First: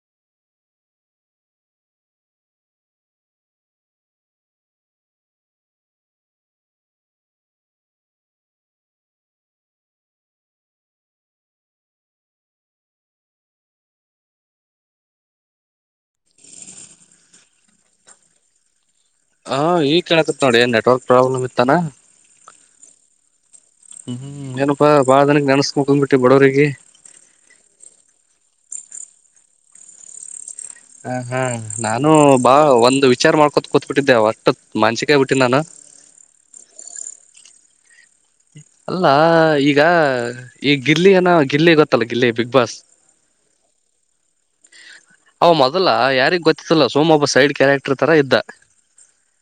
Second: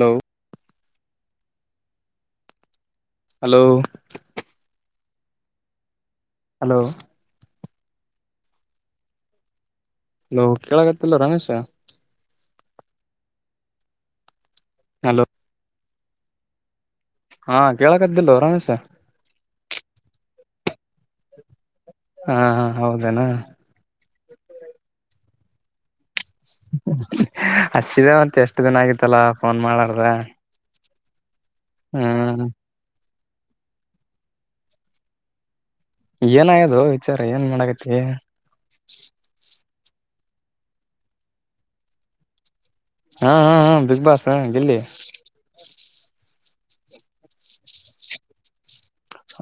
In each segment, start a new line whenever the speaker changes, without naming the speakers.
Hello. Hello. Hello. Hello ಕೇಳಕತ್ತಲ್ಲ Ramesh. Hello. ಹಾ ಕೇಳಾಕತ್ತಿಲ್ಲೊ ರಮೇಶ.
ಹಾ ಈಗ್ ಕೇಳಾಕತ್ ನೋಡಿ ನೆಟ್ವರ್ಕ್ ಪ್ರಾಬ್ಲಮ್ ಇತ್ತನ.
ಹ ಹ ಹೌದೇನ.
ಹು ಏನಪ್ಪ ಬಾಳದಿನಕ್ಕ ನೆನಸ್ಕೊಂಡು ಬಿಟ್ಟು
ಹಚ್ಚಿದ ಮತ್ ಎಷ್ಟು ದಿನ ಆಗಿತ್ತಲ್ಲ ಫೋನ್ ಮಾಡ್ಲಾರ್ದ.
ಹ ಹಾ ನಾನು ಬಾ ಒಂದ್ ವಿಚಾರ ಮಾಡ್ಕೋತ ಕೂತ್ಬಿಟ್ಟಿದ್ದೆ ಅಷ್ಟು ಮಾನ್ಸಿಕ ಆಗ್ಬಿಟ್ಟಿನಿ ನಾನು
ಏನ್ ಅಗ್ಯಾದೋ ವಿಚಾರ ಏನ್ ಮಾಡಕತಿ.
ಅಲ್ಲ ಈಗ ಈ ಗಿಲ್ಲಿ ನ ಗಿಲ್ಲಿ ಗೊತ್ತಲ್ಲ ಗಿಲ್ಲಿ ಬಿಗ್ ಬಾಸ್,
ಹಾ ಹಾ ಹಾ ಬಿಗ್ ಬಾಸ್ ಹ ಗಿಲ್ಲಿ
ಅವ ಮೊದಲ ಯಾರಿಗ್ ಗೊತ್ತಿತ್ದಿಲ್ಲ ಸುಮ್ಮ್ ಒಬ್ಬ ಸೈಡ್ ಕ್ಯಾರೆಕ್ಟರ್ ತರ ಇದ್ದ.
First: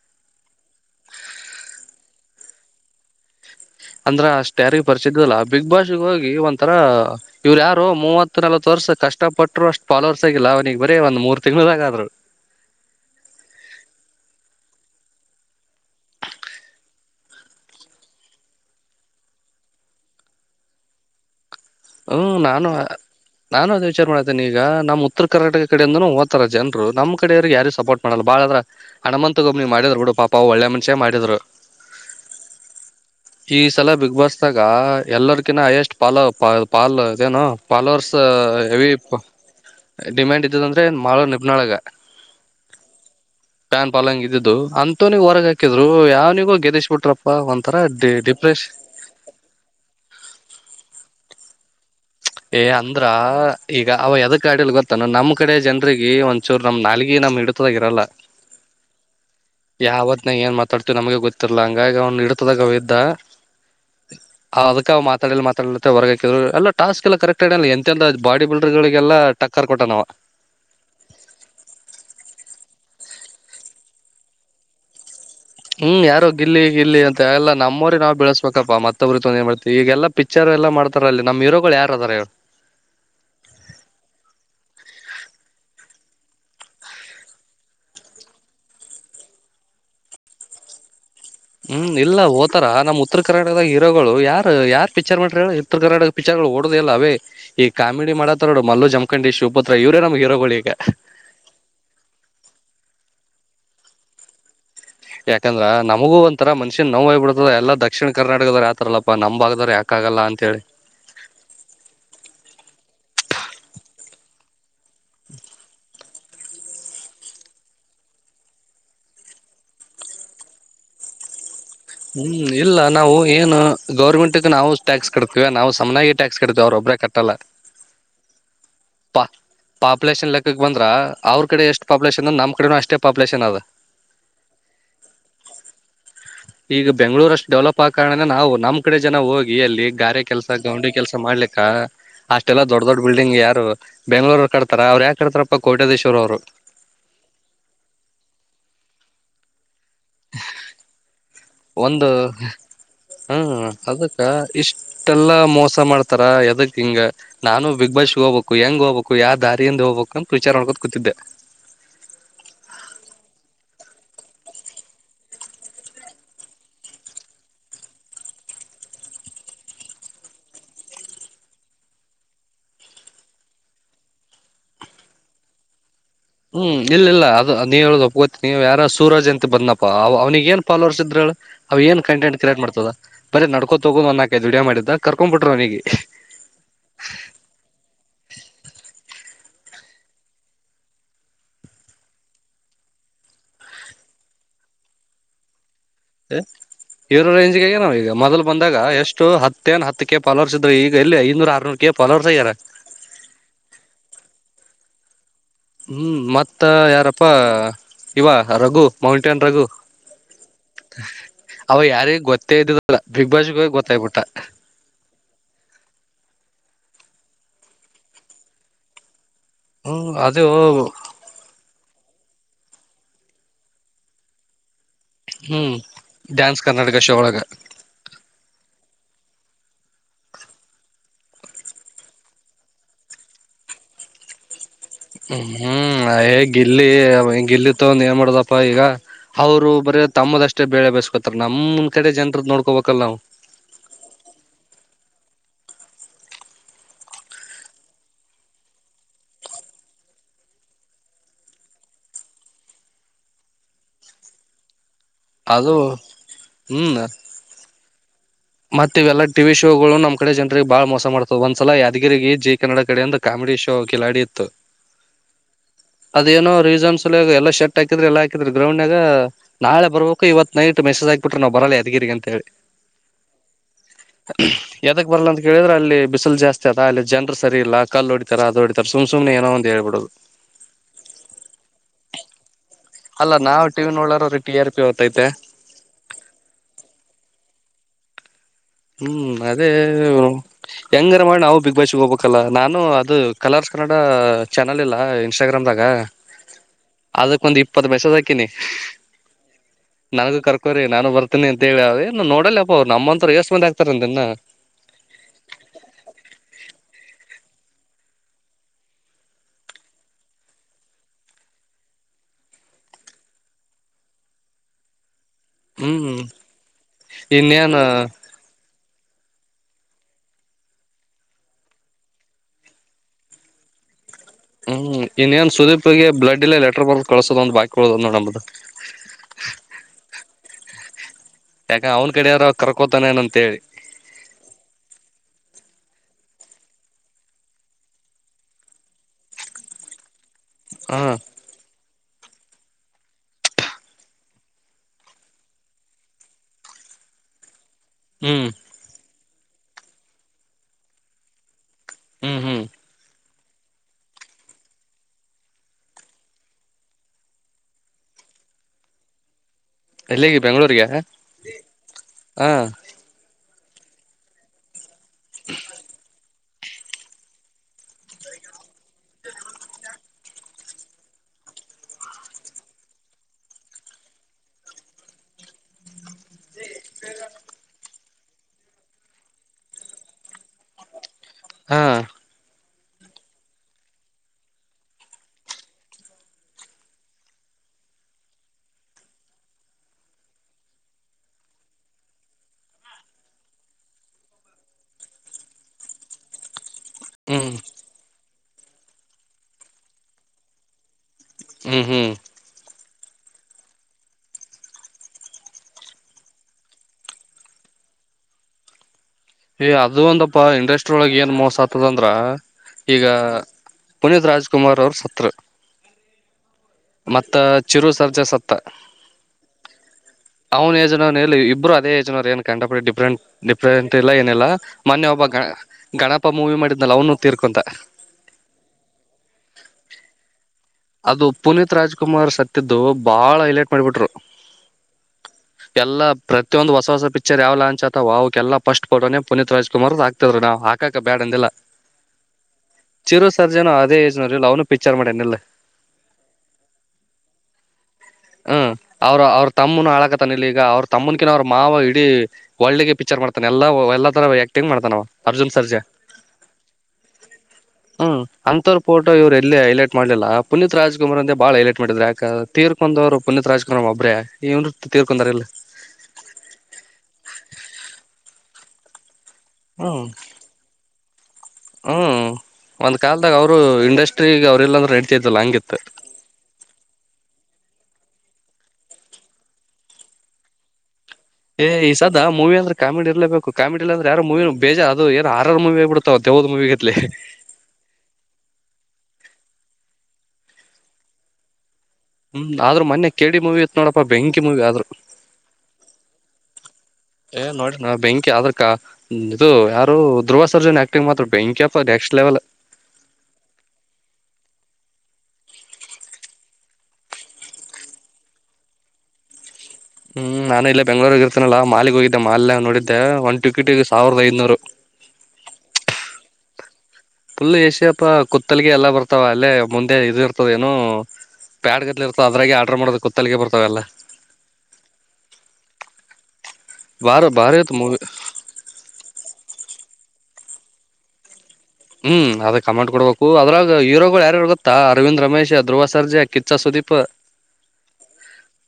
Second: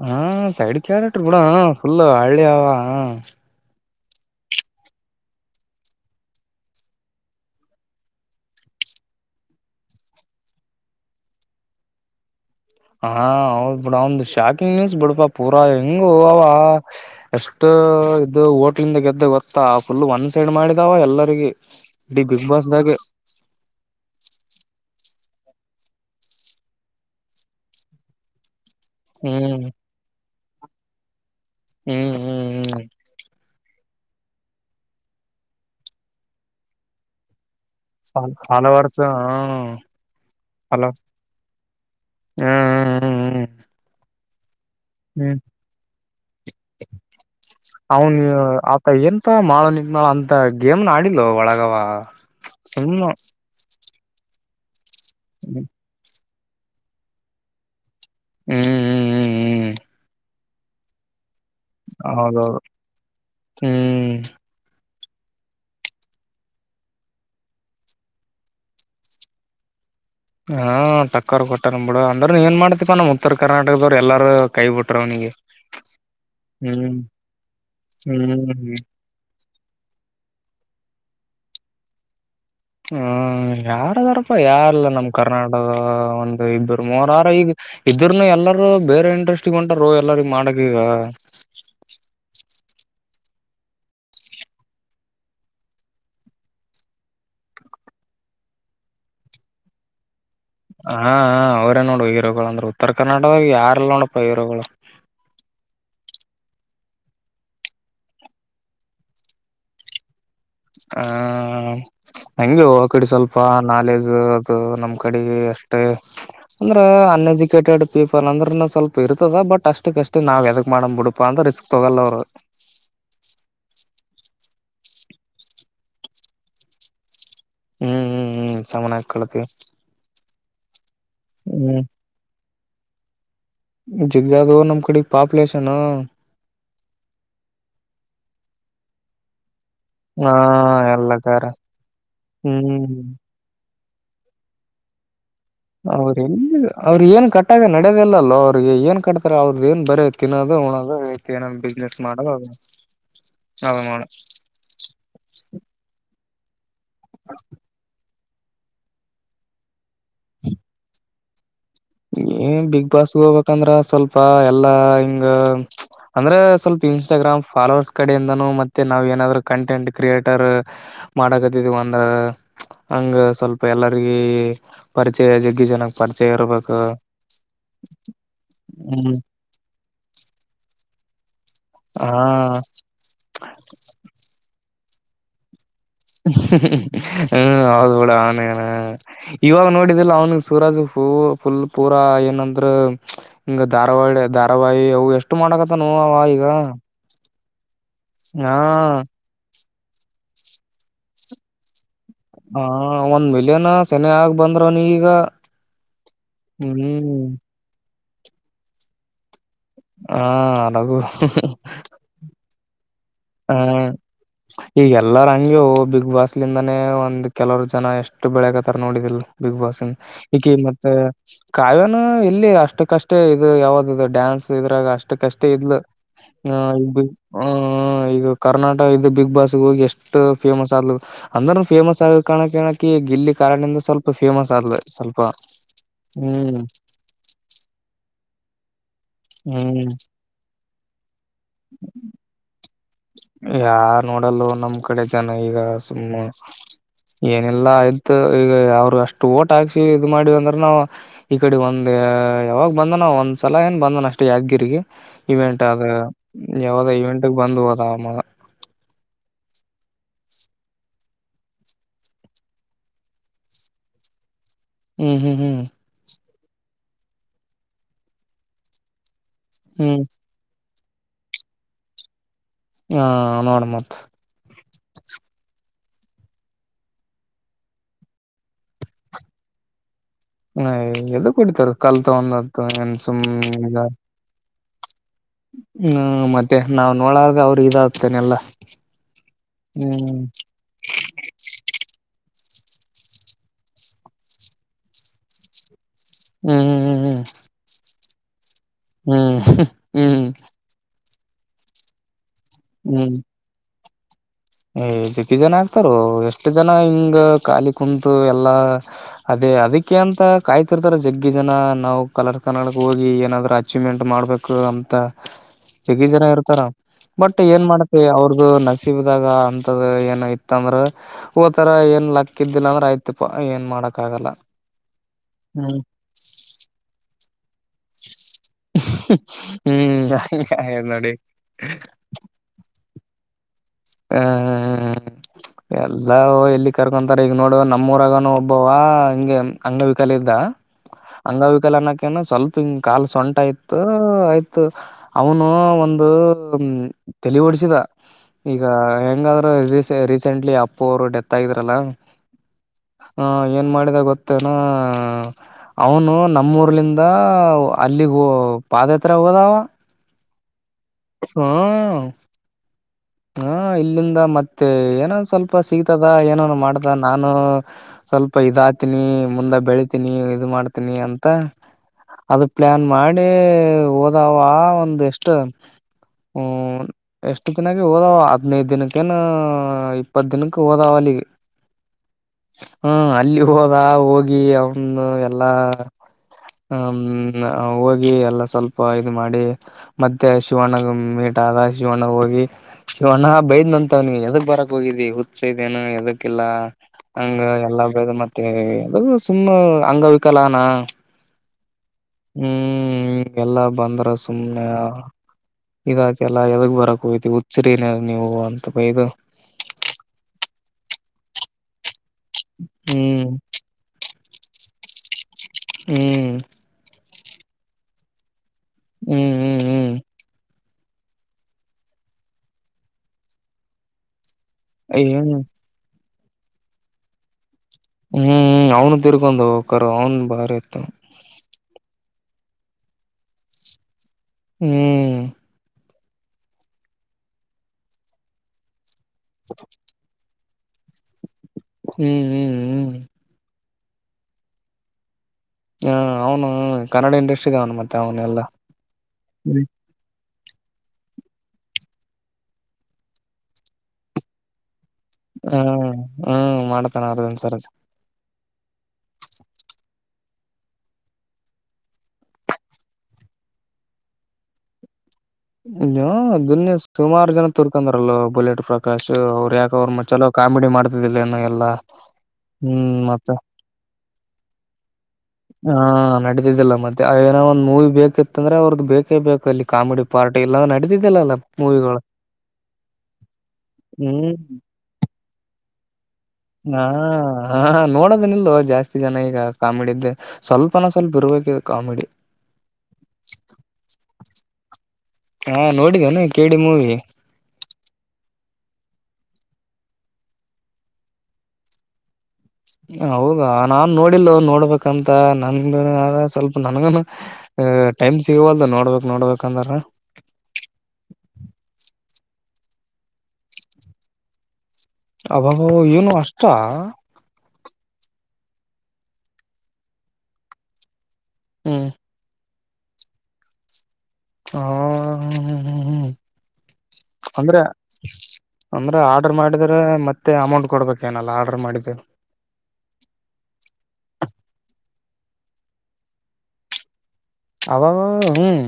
ಹಾ ಸೈಡ್ ಕ್ಯಾರೆಕ್ಟರ್ ಬಿಡ್ ಅವ್ವ ಫುಲ್ ಹಳ್ಳಿವ್ವ ಹ,
ಅಂದ್ರ ಅಷ್ಟ ಯಾರಿಗೆ ಪರಿಚಯ ಇದಿಲ್ಲ. ಬಿಗ್ ಬಾಷಗೆ ಹೋಗಿ ಒಂಥರಾ, ಇವ್ ಯಾರು ಮೂವತ್ ನಲ್ವತ್ ವರ್ಷ ಕಷ್ಟಪಟ್ಟರು ಅಷ್ಟ್ ಫಾಲ್ಲ್ವಾರ್ಸ್ ಆಗಿಲ್ಲ ಅವನಿಗೆ ಬರೀ ಒಂದ್ ಮೂರ್ ತಿಂಗ್ಳಾಗಾದ್ರರು.
ಹಾ ಹೌದ್ ಬಬಿಡ್ ಅವನ್ದು ಶಾಕಿಂಗ್ ನ್ಯೂಸ್ ಬಿಡ್ಪಾ ಪೂರಾ ಹೆಂಗೂ ಅವ, ಎಷ್ಟ ಇದು ವೋಟಲಿಂದ್ ಗೆದ್ದ ಗೊತ್ತಾ ಫುಲ್ ಒಂದ್ ಸೈಡ್ ಮಾಡಿದಾವ ಎಲ್ಲರಿಗಿ. ಬಿಗ್
ಹ್ಮ್ ನಾನು
ಬಾಸ್ದ್ಘಾ
ನಾನು ಅದ ವಿಚಾರ ಮಾಡ್ತೇನೀ ಈಗ ನಮ್ ಉತ್ತರ ಕರ್ನಾಟಕ ಕಡೆಯಿಂದೂ ಹೋತಾರ ಜನರು ನಮ್ಮ ಕಡವ್ರರಿಗೆ ಯಾರಿಗೆ ಸಪೋರ್ಟ್ ಮಾಡಲ್. ಬಾಳದ್ರ ಹಣಮಂತ
ಹ್ಮ್
ಒಬ್ಬನಿಗಿ ಮಾಡಿದ್ರ ಬಿಡು ಪಾಪಾ ಒಳ್ಳೆ ಮನುಷ್ಯೇ ಮಾಡಿದ್ರು,
ಹ್ಮ್, ಹ್ಮ್
ಈ ಸಲ ಬಿಗ್ ಬಾಸ್ದಗ ಎಲ್ಲರ್ಕಿನ ಎಷ್ಟ್ ಪಾಲು ಪ ಪಾಲು ಅದೇನು. ಫಾಲೋವರ್ಸ್ ಹೆವಿ
ಫಾಲೋವರ್ಸ್
ಡಿಮ್ಯಾಂಡ್ ಇದ್ದದ ಅಂದ್ರ ಮಾಳು ನಿಬ್ನಳಗ
ಹ್ಮ ಹಾ ಹ್ಮ್ ಹ,
ಪ್ಯಾನ್ ಪಾಲೋವಿಂಗ್ ಇದಿದ್ದು ಅಂತವ್ನಿಗೆ ಹೊರಗ ಹಾಕಿದ್ರು ಯಾವಿಗೋ ಗೆದೇಶ್ ಬಿಟ್ರಪ್ಪಾ. ಒಥರ,
ಅವನ್ ಆತ ಎಂತ ಮಾಳು ನಿಬ್ನಾಳ ಅಂತ ಗೇಮ್ನ ಆಡಿಲ್ ಒಳಗ್ ಅವ.
ಏ ಅಂದ್ರ ಈಗ ಅವ ಎದಕ್ ಆಡಿಲ್ಲಾ ಗೊತ್ತಾನೋ ನಮ್ ಕಡೆ
ಹ್ಮ್
ಜನ ರಿಗಿ ಒಂದ್ಚೂರು ನಮ್ ನಾಲಿಗೆ ನಮ್ ಹಿಡತದಾಗ ಇರಲ್ಲ.
ಹ್ಮ್. ಹ್ಮ್
ಯಾವ ಹೊತ್ನಗ ಏನ್ ಮಾತಾಡ್ತಿವಿ ನಮಗೆ ಗೊತ್ತಿಲ್ ಹಂಗಾಗಿ ಅವ್ನು
ಹೌದೌದು
ಇಡ್ತದಾಗ ಅವ್ ಇದ್ದ.
ಹ್ಮ್
ಅದಕ್ಕ್ ಮಾತಡಲ್ ಮಾತಾಡಲ ಅಂತ ಹೊರ್ಗ್ ಹಾಕುದ್ರು. ಎಲ್ಲ ಟಾಸ್ಕ್ ಇಲ್ಲ ಕರೆಕ್ಟ್ ಅಲ್ಲ ಎಂತಂದ ಬಾಡಿ ಬಿಲ್ಡರ್ಗಳಿಗೆ ಎಲ್ಲ ಟಕ್ಕರ್ ಕೊಟ್ಟನ್ ಅವ.
ಹಾ ಟಕ್ಕರ್ ಕೊಟ್ಟ ನ ಬಿಡು ಅಂದ್ರ ಏನ್ ಮಾಡ್ತತಿಪ ನಮ್ ಉತ್ತರ ಕರ್ನಾಟಕದವ್ರು ಎಲ್ಲಾರ ಕೈ ಬಿಟ್ರ ಅವನಿಗೆ.
ಹ್ಮ್ ಯಾರೋ ಗಿಲ್ಲಿ
ಹ್ಮ್
ಗಿಲ್ಲಿ ಅಂತ ಎಲ್ಲ ನಮ್ಮವ್ರಗಿ ನಾವ್
ಹ್ಮ್
ಬೆಳೆಸ್ಬೇಕಪ್ಪಾ ಮತ್ತೆ, [unintelligible] ಇ ಗೆಲ್ಲ ಪಿಚರ್ ಎಲ್ಲ ಮಾಡತಾರ ಅಲ್ಲಿ ನಮ್ಮ ಹೀರೋಗಳು ಯಾರ್ ಅದರ ಹೇಳ್.
ಹ್ಮ್ ಯಾರದಾರಪ್ಪ ಯಾರಿಲ್ಲ ನಮ ಕರ್ನಾಟಕದ ಒಂದು ಇಬ್ಬರು ಮೂವರ್ ಆರ್ ಈಗ. ಇದ್ರನು ಎಲ್ಲಾರೂ ಬೇರೆ ಇಂಡ್ರೆಸ್ಟಗ್ ಹೊಂಟಾರ ಎಲ್ಲರ ಮಾಡಕ್ ಈಗ.
ಹ್ಮ್ ಇಲ್ಲ ಹೋತರ ನಮ್ ಉತ್ತರ ಕರ್ನಾಟಕದ ಹೀರೋಗಳು ಯಾರು ಯಾರ್ ಪಿಕ್ಚರ್ ಮಾಡ್ರ ಉತ್ತರ ಕರ್ನಾಟಕದ, ಪಿಕ್ಚರ್ ಗಳು ಓಡದಿಲ್ಲ ಅವೇ ಈ ಕಾಮಿಡಿ ಮಾಡತ್ತರ್ ನೋಡು ಮಲ್ಲು ಜಮಖಂಡಿ ಶಿವಪುತ್ರ ಇವ್ರೇ ನಮ್ ಹೀರೋಗಳ ಈಗ
ಹಾ ಹಾ ಅವ್ರೇ ನೋಡ. ಇರುಗಳಂದ್ರ ಉತ್ತರ ಕರ್ನಾಡದಾಗ ಯಾರ್ ಇಲ್ಲ ನೋಡಣಪ್ಪ ಇರೋ ಗಳು.
ಯಾಕಂದ್ರ ನಮಗೂ ಒಂಥರಾ ಮನಷನ್ ನೋವ್ ಹ್ಬ ಬಿಡ್ತದ ಎಲ್ಲ ದಕ್ಷಿಣ ಕರ್ನಾಟಕದಗ ಆತಾರಲ್ಲಪ್ಪ. ನಮ್ಮ್ ಭಾಗದೌರು ಯಾ ಕ ಆಗಲ್ಲ ಅಂತೇಳಿ.
ಹಾ, ಹಂಗೆ ಹೋ ಅಕಡಿ ಸ್ವಲ್ಪ ನಾಲೆಜ್ ಅದು ನಮ್ ಕಡಿಗಿ ಅಷ್ಟ. ಅಂದ್ರ ಅನ್ ಎಜುಕೇಟೆಡ್ ಪೀಪಲ್ ಅಂದ್ರನು ಸ್ವಲ್ಪ ಇರ್ತದ ಬಟ್ ಅಷ್ಟಕ್ಕಷ್ಟ ನಾವ್ ಎದಕ್ ಮಾಡ್ ಬಿಡಪಾ ಅಂದ್ರ. ರಿಸ್ಕ್ ತಗಲ್ಲ ಅವ್ರು
ಹ್ಮ್ ಇಲ್ಲ ನಾವು ಏನು ಗೌರ್ಮೆಂಟ್ಗ ನಾವು ಟ್ಯಾಕ್ಸ್ ಕಟ್ತೀವ ನಾವು ಸಮನಾಗಿ ಟ್ಯಾಕ್ಸ್ ಕಟ್ತೀವಿ ಅವ್ರೊಬ್ರೇ ಕಟ್ಟಲ್ಲ.
ಹ್ಮ್ ಹ್ಮ್ ಹ್ಮ್ ಸಮಾನಗಿ ಕಟ್ತಿವಿ.
ಪಾಪುಲೇಷನ್ಲೆಕ್ಕಕ್ಕೆ ಬಂದ್ರ ಅವ್ರ ಕಡೆ ಎಷ್ಟು ಪಾಪಲಷನ್ ಅ ನಮ್ಮ ಕಡೆೆಯನು ಅಷ್ಟೇ ಪಾಪುಲೇಷನ್ ಆದ.
ಜಿಗ್ಗಿ ಆದೋ ನಮ್ ಕಡಿ ಪಾಪ್ಯುಲೇಷನ್.
ಈಗ ಬೆಂಗ್ಗಳೂರ್ ಅಷ್ಟು ಡೆವಲಪ್ ಆ ಕಾರಣ ನಾವು ನಮ್ಮ್ ಕಡೆ ಜನ ಹೋಗಿ ಅಲ್ಲಿ ಗಾರೆ
ಹಾ
ಕೆಲ್ಸ ಗೌಂಡಿ ಕೆಲ್ಸ
ಎಲ್ಲಕಾರ
ಮಾಡ್ಲಿಕ್ಕ ಅಷ್ಟೆಲ್ಲಾ ದೊಡ್ಡ
ಹ್ಮ್
ದೊಡ್ ಬಿಲ್ಡಿಂಗ್ ಯಾರು. ಬೆಂಗ್ಳೊರು ಕಡತಾರ ಅವ್ ಯಕ ಕಡತಾರ.
ಹೌದೇನ್ ನಿನಗ. ಅವ್ರರು ಏನ್ ಕಟ್ಟಾಗ ನಡೆದಿಲ್ಲ ಲೋ ಅವ್ರಿಗೆ ಏನ್ ಕಟ್ತಾರೆ ಅವ್ರದು ಏನ್ ಬರೇ ತಿನ್ನೋದು ಉನ್ನದು
ಒಂದು ಹ್ಮ
ಅದ ಮಾಡ
ಅದಕ್ಕ ಇಷ್ಟ್. ಯಲ್ಲಾ ಮೋಸ ಮಾಡ್ತಾರ ಎದಕ್ ಹಿಂಗ ನಾನು ಬಿಗ್ ಬಾಸ್ ಗೆ ಹೋಗ್ಬೇಕು. ಹೆಂಗ್ ಹೋಗಬೇಕು ಯಾವ ದಾರಿಯಿಂದ ಹೋಗ್ ಬೇಕು ಅಂತ ವಿಚಾರ ಮಾಡ್ಕೋತ ಕುಂತಿದ್ದೆ.
ಏನ್ ಬಿಗ್ ಬಾಸ್ಗೆ ಹೋಗ್ಬೇಕಂದ್ರ ಸ್ವಲ್ಪ ಎಲ್ಲಾ ಹಿಂಗ. ಅಂದ್ರೆ ಸ್ವಲ್ಪ ಇನ್ಸ್ಟಾಗ್ರಾಮ್ ಫಾಲೋವರ್ಸ್ ಕಡೆಯಿಂದನೂ ಮತ್ತೆ ನಾವ್ ಏನಾದ್ರು ಕಂಟೆಂಟ್ ಕ್ರಿಯೇಟರ್. ಮಾಡಕತ್ತಿದವ ಅಂದ ಹಂಗ ಸ್ವಲ್ಪ ಎಲ್ಲರಿಗೀ. ಪರಿಚಯ ಜಗ್ಗಿ ಜನಕ್ ಪರಿಚಯ ಇರ
ಹ್ಮ್ ಇಲ್ಲ ಇಲ್ಲ ಅದು ನೀವ್ ಹೇಳುದ ಒಪ್ಕೋತೀನಿ ನೀವು ಯಾರ ಸೂರಾಜ್ ಅಂತ ಬಂದ್ನಪ್ಪಾ ಅವ್ನಿಗೆ ಏನ್ ಫಾಲೋವರ್ಸ್ ಇದ್ರೇಳು ಅವ ಏನ್
ಹಾ
ಕಂಟೆಂಟ್ ಕ್ರಿಯೇಟ್ ಮಾಡ್ತಿದ್ದ. ಬರೇ ನಡ್ಕೋ ಹೋಗೋದು ಒಂದ್ ನಾಲಕ್ ಐದು ವಿಡಿಯೋ ಮಾಡಿದ್ದ ಕರ್ಕೊಂಡ್ ಬಿಟ್ರು ಅವನಿಗೆ.
ಹೋ ಹೌದು ಬಿಡು ಅವನೇನ್ ಇವಾಗ ನೋಡಿದಿಲ್ಲ ಅವನು ಸೂರಾಜ್ ಫುಲ್ ಪೂರಾ ಏನಂದ್ರ. ಹಿಂಗ ಧಾರಾವಾಳಿ ಧಾರಾವಹಿ ಅವು ಎಷ್ಟು ಮಾಡಕತ್ತಾನೋ ಅವ ಈಗ.
ಇರ ರೇಂಜ್ಗ ಆಗನವ ಈಗ ಮೊದಲ್ ಬಂದಾಗ
ಹಾ
ಎಷ್ಟು ಹತ್ತ ಏನ್ ಹತ್ತಕ್ಕೆ ಕೆ ಪಲೋರ್ಸಿದ್ರ ಈ ಎ ಇಲ್ಲಿ ಐನೂರು ಆರ್ನೂರು ಕೆ ಪಫಲರ್ಸ ಅಗ್ಯಾರ.
ಹ ಒಂದ್ ಮಿಲಿಯನ್ ಸೆನ ಆಗ ಬಂದ್ರ ಅವ್ನಗೀಗ.
ಹ್ಮ್ ಮತ್ತ ಯಾರಪ್ಪಾ ಇವ ರಘು ಮೌಂಟೇನ್ ರಘು.
ಹಾ ರಘು.
ಅವ ಯಾರೀಗು ಗೊತ್ತೇ ಇದ್ದುದಿಲ್ಲ ಬಿಗ್
ಹ
ಬಾಸ್ಗ ಹೋಗಿ ಗೊತ್ತಾಗ್ಬಿಟ್ಟ.
ಈಗ ಎಲ್ಲರ ಹಂಗೆ ಓ ಬಿಗ್ ಬಾಸ್ಲಿಂದಾನೇ ಒಂದ್ ಕೆಲವರ್ ಜನ ಎಷ್ಟು ಬೆಳ್ಯಕತ್ತಾರ ನೋಡಿದಿಲ್. ಬಿಗ್ ಬಾಸ್
ಹ್ಮ್ ಅದು
ಈಕೀ ಮತ್ತೆ. ಕಾವ್ಯನು ಇಲ್ಲಿ ಅಷ್ಟಕ್ಕಷ್ಟೇ ಇದು ಯಾವ್ದ ಇದು ಡ್ಯಾನ್ಸ್ ಇದ್ರಾಗ ಅಷ್ಟೆ. ಅಷ್ಟ ಕಷ್ಟ
ಹ್ಮ್
ಇದ್ಲು
ಡ್ಯಾನ್ಸ್
ಈ
ಕರ್ನಾಟಕ
ಬಿಗ್
ಶೋ ಒಳಗ
ಬಾ ಈಗ ಕರ್ನಾಟಕ ಇ ಬಿಗ್ ಬಾಸ್ಗ ಹೋಗಿ ಎಷ್ಟು ಫೇಮಸ್ ಆದ್ಳು. ಅಂದ್ರನು ಫೇಮಸ್ ಆಗ್ ಕಣಕ್ ಗಿಲ್ಲಿ ಕಾರಣಕ್ಕಿ ಸ್ವಲ್ಪ ಫೇಮಸ್ ಆದ್ಲು. ಸ್ವಲ್ಪ
ಹ ಹ್ಮ್ ಅದೇ
ಹ್ಮ್
ಗಿಲ್ಲಿ ಗಿಲ್ಲಿ ತಗೊಂಡ ಏನ್ ಮಾಡೋದಪ್ಪ ಈಗ. ಅವ್ರು
ಹ್ಮ್
ಬರೇ ತಮ್ಮದಷ್ಟೇ ಬಳೆ ಬೇಯ್ಸ್ಕೋತಾರ ನಮುಂ ಕಡೆ ಜನ್ರದ ನೋಡ್ಕೋಬೇಕಲ್ಲ ನವು.
ಯಾರ್ ನೋಡಲ್ಲೋ ನಮ್ ಕಡೆ ಜನ ಈಗ ಸುಮ್ಮ. ಏನಿಲ್ಲ ಆಯ್ತ್ ಈಗ ಅವರು ಅಷ್ಟು ಓಟ ಹಾಕ್ಸಿ ಇದ್ ಮಾಡಿವ ಅಂದ್ರುನು. ಈ ಕಡೆ ಒಂದ್ ಯಾವಾಗ ಬಂದಾನೊ ಒಂದ್ ಸಲ ಏನ್ ಬಂದನ ಅಷ್ಟೇ ಯಾದಗಿರಿಗೆ. ಇವೆಂಟ್
ಅದು
ಅದ ಯಾವದ ಇವೆಂಟಿಗ್ ಬಂದ್ ಹೋದ.
ಮತ್ತೆ ಇವೆಲ್ಲ ಟಿ ವಿ ಶೋ ಗಳು ನಮ್ ಕಡೆ ಜನರಿಗೆ ಬಾಳ ಮೋಸ ಮಾಡ್ತಾವ ಒಂದ್ಸಲ ಯಾದಗಿರಿಗೆ ಜಿ ಕನ್ನಡ ಕಡೆಯಿಂದ. ಕಾಮಿಡಿ ಶೋ ಕಿಲಾಡಿ ಇತ್ತು.
ಹ್ಮ್ ಹ್ಮ್ ಹ್ಮ್
ಅದೇನೋ ರೀಸನ್ಸ್ ಸಲುವಾಗಿ ಎಲ್ಲ ಶೆಟ್ ಹಾಕಿದ್ರೆ ಎಲ್ಲಾ ಹಾಕಿದ್ರರು ಗ್ರೌಂಡ್ನಾಗ ನಾಳೆ
ಹ್ಮ್
ಬರ್ಬೇಕು ಇವತ್ತು. ನೈಟ್ ಮೆಸಜ್ ಹಾಕ್ಬಿಟ್ರು ನವು ಬರಲ್ಲ ಯಾದಗಿರಿಗಂತ ಹೇಳಿ.
ಹಾ ನೋಡು ಮತ್.
ಎದಕ್ ಬರ್ಲ್ಲ ಅಂತ ಕೇಳಿದ್ರೆ ಅಲ್ಲಿ ಬಿಸಿಲು ಜಾಸ್ತಿ ಅದ ಅಲ್ಲಿ ಜನ್ರು ಸರಿ ಇಲ್ಲ ಕಲ್ಲು ಹೊಡಿ ತರ ಅದೋಡಿ ಸುಮ್ ಸುಮ್ನೇ ಏನೋ ಒಂದು ಹೇಳಿ ಬಿಡೋದು
ಹ ಎದು ಕುಡಿತಾರ ಕಲ್ತ ಒಂದ್ದ ಏನ್ ಸುಮ್
ಅಲ್ಲ ನಾವ್
ಈಗ
ಟಿ ನೋಡೋರ್ರ ಟಿ ಆರ್ ಪಿ ಹೊತೈತೆ
ಹ್ಮ್ ಮತ್ತೆ ನಾವ್ ನೋಡಾರ ಅವ್ರಿಗೆ ಇದಾಗ್ತೇನೆ ಎಲ್ಲ
ಹ್ಮ್ ಅದೇ ಹೆಂಗರ ಮಾಡಿ ನಾವು ಬಿಗ್ ಬಾಸ್ಸಿಗೆ ಹೋಗ್ಬೇಕಲ್ಲ ನಾನು ಅದು ಕಲರ್ಸ್ ಕನ್ನಡ ಚಾನಲ್ ಇಲ್ಲಾ ಇನ್ಸ್ಟಾಗ್ರಾಮ್ದಾಗ
ಹ್ಮ್ ಹ್ಮ್ ಹ್ಮ್
ಅದಕ್ ಒಂದ್ ಇಪ್ಪತ್ ಮೆಸೇಜ್ ಹಾಕಿನಿ.
ಹ್ಮ್ ಹ್ಮ್
ರಿ ನಾನು ಬರ್ತನಿಂತ ಹೇಳ ಅವ ಇ ನೋಡಲ್ಲ ಅಪ್ಪ ಅವ್
ಹ್ಮ್ ಹ್ಮ್
ನಮ್ಮಂತರು ಎಷ್ಟುಂದ ಆಗ್ತಾರ ಅಂತನ್ನ
ಏ ಜತಿ ಜನ ಆಗ್ತಾರ ಎಷ್ಟ ಜನ ಹಿಂಗ ಖಾಲಿ ಕುಂತು ಎಲ್ಲಾ ಅದೇ ಅದಕ್ಕೆ ಅಂತ ಕಾಯ್ತಿರ್ತಾರ ಜಗ್ಗಿ ಜನ ನಾವು ಕಲರ್ ಕನ್ನಡಕ್ ಹೋಗಿ ಏನಾದ್ರ ಅಚೀವ್ಮೆಂಟ್ ಮಾಡ್ಬೇಕು ಅಂತ ಚೆಗ್ಗಿ
ಹ್ಮ್
ಜನ ಇರ್ತಾರ ಬಟ್ ಏನ್
ಇನ್ನೇನ್
ಮಾಡತ್ತ ಅವ್ರ ಇದು ನಸೀಬದಾಗ ಅಂತದ ಏನ ಇತ್ತಂದ್ರ ಹೋತರ ಏನ್ ಕ್ಕ ಇದಿಲ್ಲ ಅಂದ್ರ ಆಯ್ತಿಪ್ಪಾ ಏನ್ ಮಾಡಕ್ ಆಗಲ್ಲ
ಹ್ಮ್ ಇನ್ನೇನ್ ಸುದೀಪ್ಗೆ ಬ್ಲಡ್ ಅಲ್ಲಿ ಲೆಟರ್ ಬರೆದು ಕಳಸದ ಒಂದು ಬಾಕಿ ಉಳಿದಿದೆ ನೋಡು ನಮ್ದು
ಹ್ಮ್ ಹಂಗೆ ಹ್ಯಾಗೋದು ನೋಡಿ
ಕಡಾರ ಕರ್ಕೋತಾನೇ ಏನ ಅಂತ ಹೇಳಿ
ಹಾ ಹಾ ಹಾ ಹ
[unintelligible]
ಎಲ್ಲ ಎಲ್ಲಿ ಕರ್ಕೊಂತಾರ ಈಗ ನೋಡ ನಮ್ಮೂರಗನ ಒಬ್ಬವ ಹಂಗೆ ಅಂಗವಿಕಲ್ ಇದ್ದ
ಹಾ
ಹಂಗವಿಕಲ್ ಅನ್ನಕನ ಸ್ವಲ್ಪ ಹಿಂಗ ಕಾಲು ಸೊಂಟಯ್ತು ಆಯ್ತು ಅವನು ಒಂದು ತಲೆ ಓಡಿಸಿದ
ಹ್ಮ್
ಈಗ ಹೆಂಗಾದ್ರರು ರ ರೀಸೆಂಟ್ಲಿ ಅಪ್ಪು ಅವರು ಡೆತ್ ಆಗಿದ್ರಲ್ಲ
ಹ್ಮ್ ಹ್ಮ್
ಹ ಏನ್ ಮಾಡಿದ ಗೊತ್ತೇನು ಅವನು ನಮ್ಮೂ ಊರ್ಲಿಂದ ಅಲ್ಲಿಗ ಪಾದಯತ್ರ ಹೋದಾವ
ಎಲ್ಲಿಗ ಬೆಂಗಗಳೂರಿಗೆ ಹಾ
ಹ್ಮ ಇಲ್ಲಿಂದ ಮತ್ತೆ ಏನ ಸ್ವಲ್ಪ ಸಿಗ್ತದ ಏನೇನೋ ಮಾಡಿದ ನಾನು ಸ್ವಲ್ಪ ಇದಾತನಿ ಮುಂದೆ ಬೆಳಿತೀನಿ ಇ ಮಾಡ್ತೀನಿ ಅಂತ ಅದು ಪ್ಲಾನ್ ಮಾಡಿ ಹೋದಾವ ಒಂದ ಎಷ್ಟು ಹ್ಮ ಎಷ್ಟು ದಿನಕ್ಕೆ ಹೋದ ಹದಿನೈದು ದಿನಕ್ಕ ಏನಾ ಇಪ್ಪತ್ತು ದಿನಕ್ಕೆ ಹೋದಾವ ಅಲ್ಲಿಗೆ
ಹಾ
ಹ್ಮ ಅಲ್ಲಿ ಹೋದ ಹೋಗಿ ಅವನು ಎಲ್ಲಾ ಹ್ಮ ಹೋಗಿ ಎಲ್ಲ ಸ್ವಲ್ಪ ಇ ಮಾಡಿ ಮಧ್ಯೆ ಶಿವಣ್ಣಗ ಮೀಟ್ ಆದ ಶಿವಣ್ಣಗ ಹೋಗಿ ಶಿವ ಅಣ್ಣ ಬೈದ್ನಂತ ಅವ್ನಿಗೆ ಎದಕ್ ಬರಕ್ ಹೋಗಿದಿ ಹುಚ್ಚಿ ಇದೇನು ಎದಕ್ಕಿಲ್ಲಾ ಹಂಗ
ಹ್ಮ್
ಎಲ್ಲಾ ಬದ ಮತ್ತೆ ಅ ಸುಮ್ಮ್ ಅಂಗವಿಕಲ್ಲಾನ
ಹ್ಮ್ ಹ್ಮ್
ಹ್ಮ್ ಎಲ್ಲ ಬಂದ್ರ ಸುಮ್ನೆ ಇದಾಕ ಎಲ್ಲ ಎದಗ್ ಬರಕ್ ಹೋಗ್ತಿ ಹುಚ್ಚರಿ ನ ನೀವು ಅಂತ ಬೈದು
ಅದದು ಒಂದಪ್ಪ ಇಂಡಸ್ಟ್ರಿ ಒಳಗೆ ಏನ್ ಮೋಸ ಆತದ ಅಂದ್ರ ಈಗ
ಹ್ಮ್
ಪುನೀತ್ ರಾಜ್ಕುಮಾರ್ ಅವ್ರ ಸತ್ರ
ಹ್ಮ್
ಮತ್ತ ಚಿರು ಸರ್ಜಾ ಸತ್ತ
ಹ್ಮ್ ಹ್ಮ್
ಅವ್ನ ಏಜ್ ನವನ್ ಇಬ್ರು ಅದೇ ಏಜ್ ನವರು ಏನ್ ಕಂಡಪ ಡಿಫ್ರೆಂಟ್ ಡಿಫ್ರೆಂಟ್ ಇಲ್ಲ ಏನಿಲ್ಲ ಮೊನ್ನೆ ಒಬ್ಬ
ಏನ್
ಗ ಗಣಪ ಮೂವಿ ಮಾಡಿದನಲ್ಲ ಅವನು ತೀರ್ಕೊಂಡ
ಹ್ಮ್ ಅವನು ತಿರ್ಕೊಂಡ ಕರ ಅವ್ನು ಭಾರಿ ಇತ
ಅದು ಪುನೀತ್ ರಾಜಕುಮಾರ್ ಸತ್ತದು ಬಾಳ ಹೈಲೈಟ್ ಮಾಡಿಬಿಟ್ರು
[unintelligible]
ಎಲ್ಲಾ ಪ್ರತಿಯೊಂದು ಹೊಸ ಹೊಸ ಪಿಕ್ಚರ್ ಯಾವ್ ಲಾಂಚ್ ಆತಾವ ಅವಕ ಎಲ್ಲ ಫಸ್ಟ್ ಪೊಟೋನೆ ಪುನಿತ್ ರಾಜಕುಮಾರ್ ಹಾಕ್ತಾದ್ ನಾವು ಹಾಕಾಕ ಬ್ಯಾಡ ಅಂದಿಲ್ಲ
ಹ್ಮ್ [unintelligible]
ಚಿರು ಸರ್ಜನ ಅದೇ ಎಜ ಇಲ್ಲ ಅವನು ಪಿಚಾರ್ ಮಾಡನ ಇಲ್ಲ
ಹ ಅವನು ಕನ್ನಡ ಇಂಡಸ್ಟ್ರಿ ಅವನು ಮತ್ತ
ಹ್ಮ ಅವ್ರ ಅವ್ರ ತಮ್ಮನು ಆಳಕ ಇಲ್ಲಿಗ ಅವ್ರ ತಮ್ಮನ್ ಕಿನ ಅವ್ರ ಮಾವ ಇಡೀ ವರ್ಡ್ ಗೆ ಪಿಕ್ಚರ್ ಮಾಡ್ತಾನೆ ಎಲ್ಲಾ ಎಲ್ಲಾ ತರ ಆಕ್ಟಿಂಗ್ ಮಾಡ್ತಾನ ಅವ
ಹ್ಮ್ ಹ್ಮ್ ಮಾಡ್ತಾನ ಅದೊನ್ಸರ್ಸಿ
ಹ್ಮ್ ಅಂಥರ್ ಫೋಟೋ ಇವ್ರು ಎಲ್ಲಿ ಹೈಲೈಟ್ ಮಾಡಲಿಲ್ಲ ಪುನಿತ್ ರಾಜಕುಮಾರ್ ಅಂದ ಬಾಳ ಹೈಲೈಟ್ ಮಾಡದ್ರು ಯಾಕ ತೀರ್ [unintelligible] ಪುನಿತ್ರಾಜಕುಮರ ಒಬ್ರೆ ಇನ್ರು ತೀರಕೊನಂಡರ ಇಲ್ಲ
[unintelligible] ದುನ್ಯ ಸುಮಾರು ಜನ ತಿರಕೊಂಡರಲೊ ಬುಲೆಟ್ ಪ್ರಕಾಶ್ ಅವರು ಯಾಕೆ ಅವ್ರ
ಹ್ಮ್
ಚಲೋ ಕಾಮಿಡಿ ಮಾಡ್ತಿದಿಲ್ಲ ಏನ ಎಲ್ಲ
ಹ್ಮ್ ಒಂದ್ ಕಾಲದಾಗ ಅವರು ಇಂಡಸ್ಟ್ರಿಗ್ ಅವ್ರ ಇಲ್ಲ ಅಂದ್ರೆ ನಡ್ತಿದಿಲ್ಲಾ ಹಂಗಿತ್ತು
ಇದ್ದಿದಿಲ ಮತ್ತೆ ಏನೋ ಒಂದ್ ಮೂವಿ ಬೇಕಿತ್ತಂದ್ರೆ ಅವ್ರದ್ದು ಬೇಕೇ ಬೇಕು ಅಲ್ಲಿ ಕಾಮಿಡಿ ಪಾರ್ಟಿ ಎಲ್ಲ ನಡೆದಿದ್ದಿಲ್ಲಲ್ಲ
ಏ ಈ ಸದ ಮೂವಿ ಅಂದ್ರೆ ಕಾಮಿಡಿ ಇರ್ಲೇಬೇಕೂ ಕಾಮಿಡಿ ಇಲ್ಲಂದ್ರ ಯಾರು
ಹ್ಮ್
ಮೂವಿ ಬೇಜ ಅದ ಹಾರರ್ ಮೂವಿ ಆಗ್ಬಟ್ಟು [inaudible]
ನಾ ಅ ಹ ನೋಡೋದ ನಿಲ್ ಜಾಸ್ತಿ ಜನ ಈಗ ಕಾಮಿಡಿ ಇದ್ದೆ ಸ್ವಲ್ಪನ ಸ್ವಲ್ಪ ಇರ್ಬೇಕಿದೆ ಕಾಮಿಡಿ
ಹ್ಮ್ ಆದ್ರರು ಮೊನ್ನೆ ಕೆಡಿ ಮೂವಿ ಇತ್ ನೋಡಪ್ಪಾ ಬೆಂಕಿ ಮೂವಿ ಆದ್ರು [unintelligible]
ಹಾ ನೋಡಿದೇನೆ ಕೇಡಿ ಮೂವಿ
ಏ ನೋಡ್ರಿ ನೊಡ್ರಿ ಬೆಂಕಿ ಆದ್ರಕ ಇದು ಯಾರ ದ್ರುವ ಸರ್ಜನ್ ಆಕ್ಟಿಂಗ್ ಮಾತ್ರಾ ಬೆಂಕಿ ಕಪ್ಪಾ ನೆಕ್ಸ್ಟ್ ಲೆವೆಲ್
ಹೌದಾ ನಾನ್ ನೋಡಿಲ್ ನೋಡ್ಬೇಕಂತ ನಂದ ಸ್ವಲ್ಪ ನನ್ಗನು ಆ ಟೈಮ್ ಸಿಗವಲ್ದ ನೋಡ್ಬೇಕ್ ನೋಡ್ಬೇಕಂದ್ರ
ಹ್ಮ್ ನಾನ ಇಲೆ ಬೆಂಗಗಳೂರಿಗೆ ಇರ್ತೇನಲ್ಲ ಮಾಲಿಗ್ ಹೋಗಿದ್ದೆ ಮಾಲ್ ನೋಡಿದ್ದೆ ಒಂದು ಟಿಕಿಟ್ಗೆ ಸಾವಿರದ ಐದನೂರು
ಅಬ್ಬಬ ಏನು ಅಷ್ಟ
ಫುಲ್ ಎ ಸಿ ಅಪ್ಪ ಕುತ್ತಲ್ಗೆ ಎಲ್ಲ ಬರ್ತಾವ ಅಲ್ಲೇ ಮುಂದೆ ಇದು ಇರ್ತದ ಏನು ಪ್ಯಾಡ್
ಹ್ಮ್
ಗದ ಇರ್ತಾವ ಅದ್ರಾಗ ಆರ್ಡರ್ ಮಾಡೋ ಕುತ್ತಳಿಗೆ ಬರ್ತಾವಲ್ಲ
ಹಾ ಹ್ಮ್ ಹ್ಮ್ ಹ್ಮ್
ಬಾರ ಬಾರಿ
ಅಂದ್ರೆ
ಇತ್ ಮೂವಿ
ಅಂದ್ರೆ ಆರ್ಡ್ರ್ ಮಾಡಿದ್ರೆ ಮತ್ತೆ ಅಮೌಂಟ್ ಕೊಡ್ಬೇಕ ಏನಲ್ಲ ಆರ್ಡರ್ ಮಾಡಿದೆ
ಹ್ಮ್ ಅದೇ ಅಮೌಂಟ್ ಕೊಡ್ಬೇಕು ಅದ್ರಾಗ ಹೀರೋಗಳು ಯಾರು ಗತ್ತಾ ಅರವಿಂದ್ ರಮೇಶ್ ಧ್ರುವ ಸರ್ಜ ಕಿಚ್ಚ ಸುದೀಪ್
ಅಬ್ಬ ಬಾ ಹ್ಮ್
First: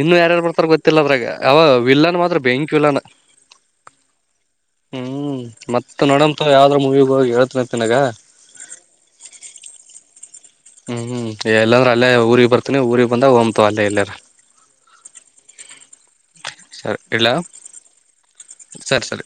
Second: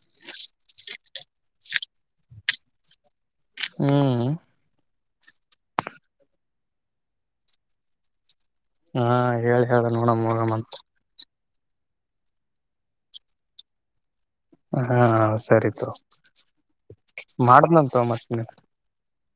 ಇನ್ನು ಯಾರ್ಯಾರು ಬರ್ತಾರ ಗೊತ್ತಿಲ್ಲ ಅದ್ರಗ ಅವ ವಿಲ್ಲನ್ ಮಾತ್ರ ಬೆಂಕ್ ವಿಲ್ಲನ್
ಹ್ಮ್
ಹ್ಮ್ ಮತ್ ನೋಡಂತ ಯಾವ್ದ್ರ ಮೂವಿಗ ಹೋಗಿ ಹೇಳ್ತನ ತಿನಗ
ಹಾ ಹೇಳಿ ಹೇಳ ನೋಡ ಮೂರಮ್ಮಂತ
ಹ್ಮ್ ಹ್ಮ್ ಎಲ್ಲಂದ್ರ ಅಲ್ಲೇ ಊರಿಗೆ ಬರ್ತನಿ ಊರಿಗೆ ಬಂದಾಗ ಹೊತವ ಅಲ್ಲೇ ಎಲ್ಲಾರ
ಹಾ ಸರಿ ತಗೋ
ಸರಿ ಇಡ್ಲ
ಮತ್ತ
ಸರಿ ಸರಿ